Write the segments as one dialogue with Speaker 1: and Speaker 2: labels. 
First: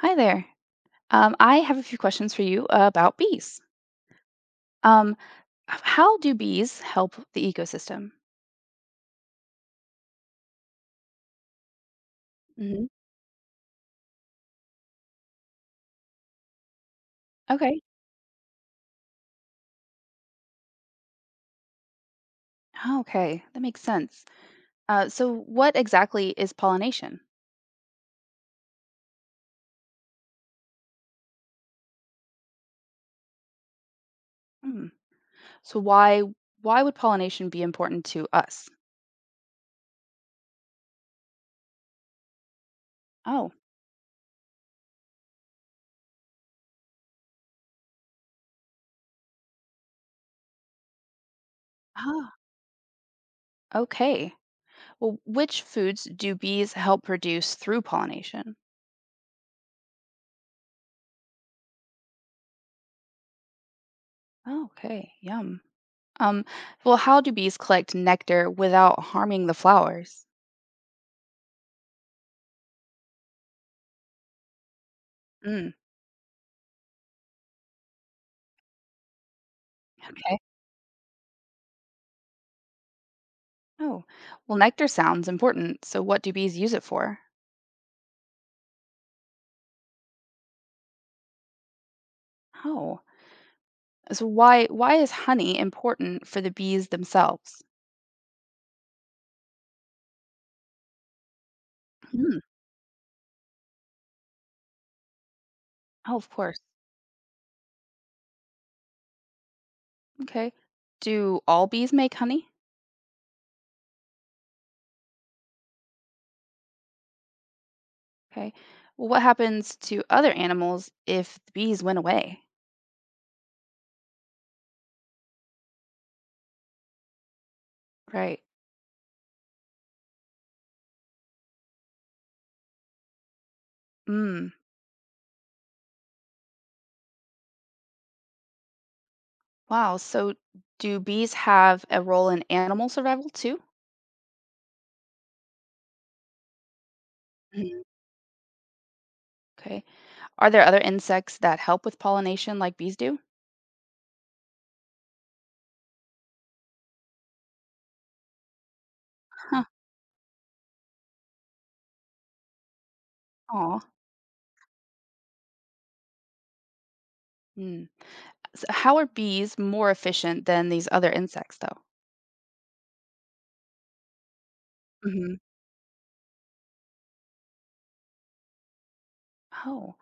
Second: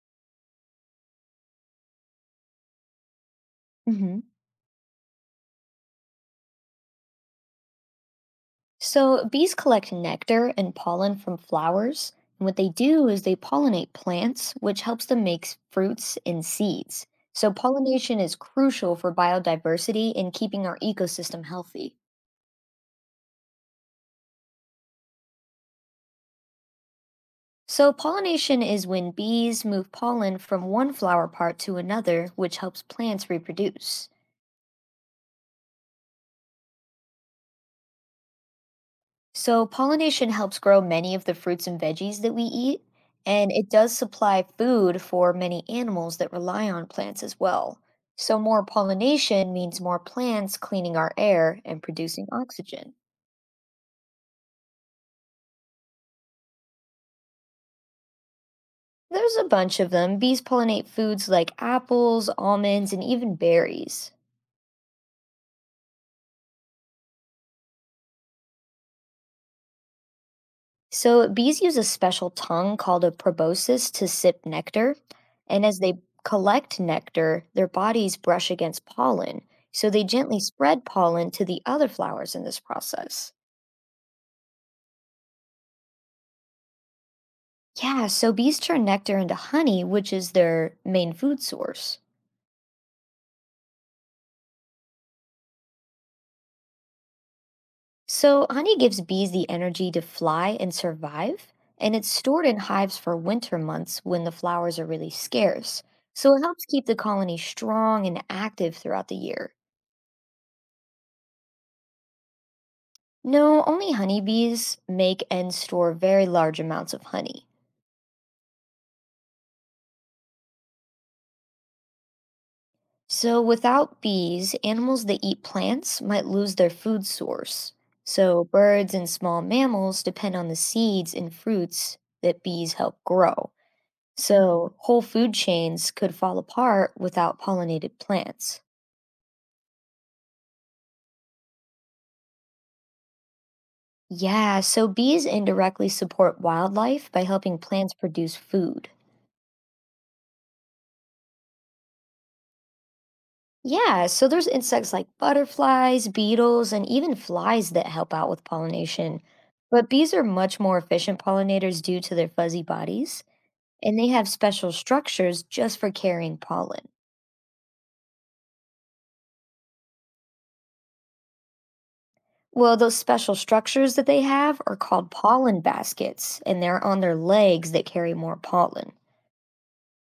Speaker 1: Hi there. I have a few questions for you about bees.
Speaker 2: Hmm.
Speaker 1: Um, how do bees help the ecosystem?
Speaker 2: So, bees collect nectar and pollen from flowers, and what they
Speaker 1: hmm
Speaker 2: do is they pollinate plants, which helps them make fruits and seeds. So,
Speaker 1: Okay.
Speaker 2: pollination is crucial for biodiversity and keeping our ecosystem healthy.
Speaker 1: Oh, okay, that makes sense. What exactly is pollination?
Speaker 2: So, pollination is when bees move pollen from one flower part to another, which helps plants reproduce.
Speaker 1: Hmm. So, why would pollination be important to us?
Speaker 2: So, pollination helps grow many of the fruits and veggies that we eat, and
Speaker 1: Oh.
Speaker 2: it does supply food for many animals that rely on plants as well. So, more pollination means more plants cleaning our air and producing
Speaker 1: Ah.
Speaker 2: oxygen.
Speaker 1: Okay. Well, which foods do bees help produce through pollination?
Speaker 2: There's a bunch of them. Bees pollinate foods like apples, almonds, and even berries.
Speaker 1: Oh, okay. Yum. Um, well, how do bees collect nectar without harming the flowers?
Speaker 2: So bees use a special tongue called a proboscis to sip nectar, and
Speaker 1: Mm.
Speaker 2: as they collect nectar, their bodies brush against pollen. So they gently spread pollen to the other flowers in this process.
Speaker 1: Oh, well, nectar sounds important. So what do bees use it for?
Speaker 2: Yeah, so bees turn nectar into honey, which is their main food source.
Speaker 1: Oh, so why is honey important for the bees themselves?
Speaker 2: So honey gives bees the energy to fly and survive, and it's
Speaker 1: Hmm.
Speaker 2: stored in hives for winter months when the flowers are really scarce.
Speaker 1: Oh, of
Speaker 2: So it
Speaker 1: course.
Speaker 2: helps keep the colony strong and active throughout the year.
Speaker 1: Okay. Do all bees make honey?
Speaker 2: No, only honeybees make and store very large amounts of honey.
Speaker 1: Okay. Well, what happens to other animals if the bees went away?
Speaker 2: So, without bees, animals that eat plants might lose their food source.
Speaker 1: Right.
Speaker 2: So, birds and small mammals depend on the seeds and fruits that bees help grow.
Speaker 1: Hmm.
Speaker 2: So, whole food chains could fall apart without pollinated plants.
Speaker 1: Wow. So do bees have a role in animal survival too?
Speaker 2: Yeah, so bees indirectly support wildlife by helping
Speaker 1: Mhm.
Speaker 2: plants produce food.
Speaker 1: Okay. Are there other insects that help with pollination like bees do?
Speaker 2: Yeah, so there's insects like butterflies, beetles, and even flies that help out with pollination.
Speaker 1: Huh.
Speaker 2: But bees are much more efficient pollinators due to their fuzzy bodies,
Speaker 1: Aw.
Speaker 2: and they have special structures just for carrying pollen.
Speaker 1: Hmm. So how are bees more efficient than these other insects, though?
Speaker 2: Well, those special structures that they have are called
Speaker 1: hmm
Speaker 2: pollen baskets, and they're on their legs that carry more pollen.
Speaker 1: Oh,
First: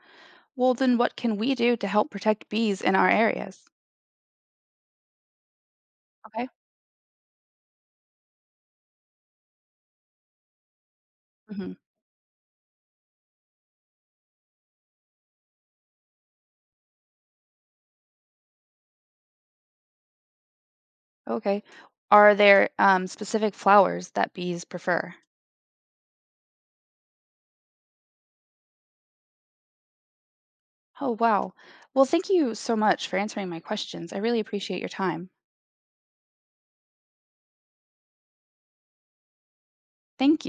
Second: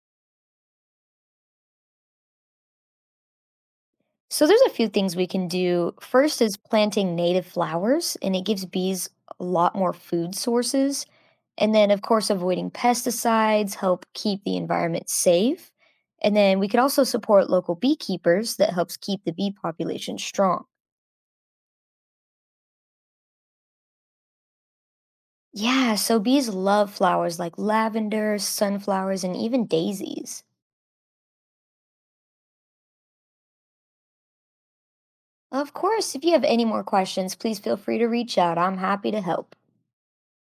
Speaker 1: well, then what can we do to help protect bees in our areas?
Speaker 2: So there's a few things we can do. First
Speaker 1: Okay.
Speaker 2: is planting native flowers, and it gives bees a lot more food sources.
Speaker 1: hmm
Speaker 2: And then, of course, avoiding pesticides help keep the environment safe. And then we could also support local beekeepers that helps keep the bee population strong.
Speaker 1: Okay. Are there specific flowers that bees prefer?
Speaker 2: Yeah, so bees love flowers like lavender, sunflowers, and even daisies.
Speaker 1: Oh, wow. Well, thank you so much for answering my questions. I really appreciate your time.
Speaker 2: Of course, if you have any more questions, please feel free to reach out. I'm happy to help.
Speaker 1: Thank